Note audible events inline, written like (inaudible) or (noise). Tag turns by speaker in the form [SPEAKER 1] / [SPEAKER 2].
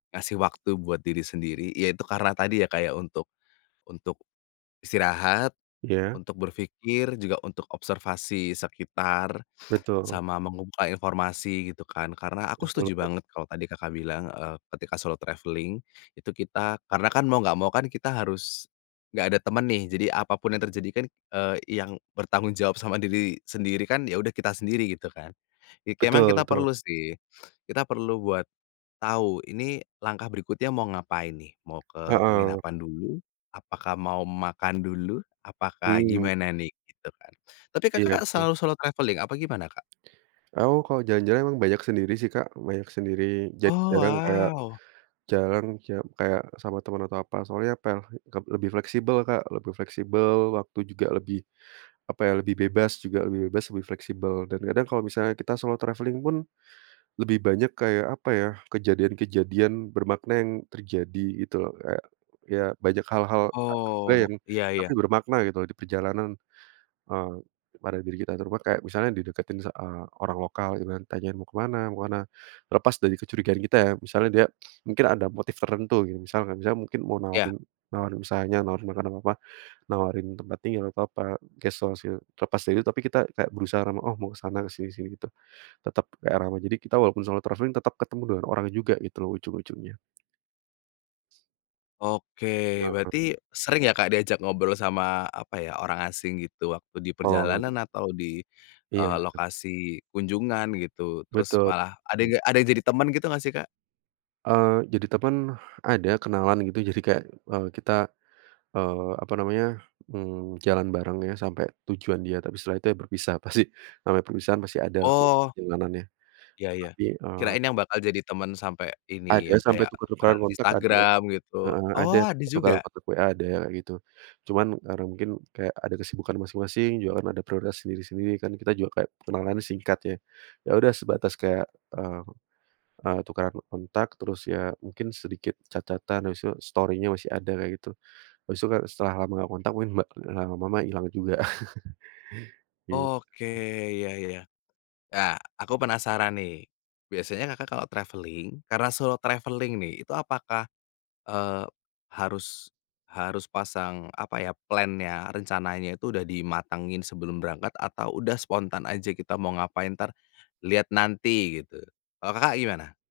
[SPEAKER 1] Ngasih waktu buat diri sendiri, ya itu karena tadi ya, kayak untuk untuk istirahat,
[SPEAKER 2] Iya.
[SPEAKER 1] untuk berpikir, juga untuk observasi sekitar,
[SPEAKER 2] Betul.
[SPEAKER 1] sama men-supply informasi gitu kan. Karena aku
[SPEAKER 2] Betul
[SPEAKER 1] setuju
[SPEAKER 2] betul.
[SPEAKER 1] banget kalau tadi Kakak, bilang, eee, ketika solo traveling itu kita karena kan mau enggak mau kan kita harus enggak ada teman nih, jadi apa pun yang terjadi kan, eee, yang bertanggung jawab sama diri sendiri kan, ya udah kita sendiri gitu kan. Memang
[SPEAKER 2] Betul
[SPEAKER 1] kita
[SPEAKER 2] betul.
[SPEAKER 1] perlu sih, kita perlu buat tahu ini langkah berikutnya mau ngapain nih, mau ke
[SPEAKER 2] Heeh.
[SPEAKER 1] penginapan dulu, apakah mau makan dulu, apakah
[SPEAKER 2] Hmm.
[SPEAKER 1] gimana nih, gitu kan. Tapi
[SPEAKER 2] Iya,
[SPEAKER 1] Kakak,
[SPEAKER 2] betul.
[SPEAKER 1] selalu solo traveling apa gimana, Kak?
[SPEAKER 2] Aku, kalau jalan-jalan banyak sendiri sih, Kak, banyak sendiri. Jadi,
[SPEAKER 1] Oh,
[SPEAKER 2] jarang kayak
[SPEAKER 1] wow.
[SPEAKER 2] jalan kayak kayak sama teman atau apa, soalnya pe lebih fleksibel, Kak, lebih fleksibel waktu juga, lebih apa ya, lebih bebas juga, lebih bebas, lebih fleksibel. Dan kadang kalau misalnya kita solo traveling pun lebih banyak kayak, apa ya, kejadian-kejadian bermakna yang terjadi, gitu loh. Kayak ya banyak hal-hal tak terduga
[SPEAKER 1] Oh,
[SPEAKER 2] yang
[SPEAKER 1] iya
[SPEAKER 2] tapi
[SPEAKER 1] iya.
[SPEAKER 2] bermakna gitu loh di perjalanan, eee, pada diri kita. Kayak misalnya dideketin sa eee, orang lokal gitu kan, tanyain "mau ke mana, mau ke mana." Terlepas dari kecurigaan kita ya, misalnya dia mungkin ada motif tertentu misalkan, misalnya mungkin mau
[SPEAKER 1] Iya.
[SPEAKER 2] nawarin, nawarin misalnya, nawarin makanan apa-apa, nawarin tempat tinggal atau apa, guest house gitu, terlepas dari itu tapi kita kayak berusaha ramah, “oh, mau ke sana, ke sini sini,” gitu. Tetap kayak ramah, jadi kita walaupun solo traveling tetap ketemu dengan orang juga gitu loh ujung-ujungnya.
[SPEAKER 1] Oke,
[SPEAKER 2] Heeh.
[SPEAKER 1] berarti sering ya, Kak, diajak ngobrol sama, apa ya, orang asing gitu waktu di
[SPEAKER 2] Oh.
[SPEAKER 1] perjalanan atau di,
[SPEAKER 2] Iya
[SPEAKER 1] eee,
[SPEAKER 2] ya, eh.
[SPEAKER 1] lokasi kunjungan gitu. Terus
[SPEAKER 2] Betul.
[SPEAKER 1] malah ada
[SPEAKER 2] Mmm.
[SPEAKER 1] enggak ada yang jadi teman gitu enggak sih, Kak?
[SPEAKER 2] Eee, jadi teman ada, kenalan gitu. Jadi kayak, eee, kita, eee, apa namanya, mmm, jalan bareng ya sampai tujuan dia, tapi setelah itu ya berpisah pasti. Eee, namanya perpisahan pasti ada lah
[SPEAKER 1] Oh.
[SPEAKER 2] perjalanannya,
[SPEAKER 1] Iya iya.
[SPEAKER 2] tapi, eee
[SPEAKER 1] Kirain yang bakal jadi teman sampai ini, yang
[SPEAKER 2] Ada sampai
[SPEAKER 1] kayak
[SPEAKER 2] tuker-tukeran
[SPEAKER 1] tukeran
[SPEAKER 2] kontak, ada
[SPEAKER 1] Instagram gitu
[SPEAKER 2] heeh. Ada
[SPEAKER 1] oh, ada
[SPEAKER 2] tukeran
[SPEAKER 1] juga?
[SPEAKER 2] kontak WA ada gitu, cuman karena mungkin kayak ada kesibukan masing-masing juga kan, ada prioritas sendiri-sendiri kan, kita juga kayak kenalan singkat, ya. Ya udah, sebatas kayak, eee eee, tukeran kontak, terus ya mungkin sedikit chat-chat-an, habis itu Story-nya masih ada kayak gitu. Habis itu, setelah lama enggak ngontak, mungkin lama-lama hilang juga, (chuckles) gitu.
[SPEAKER 1] Oke, ya ya. Ah, aku penasaran nih. Biasanya Kakak, kalau traveling, karena solo traveling nih, itu apakah, eee, harus harus pasang, apa ya, plan-nya, rencananya itu udah dimatangin sebelum berangkat, atau udah spontan aja kita mau ngapain, ntar lihat nanti gitu, kalau Kakak, gimana?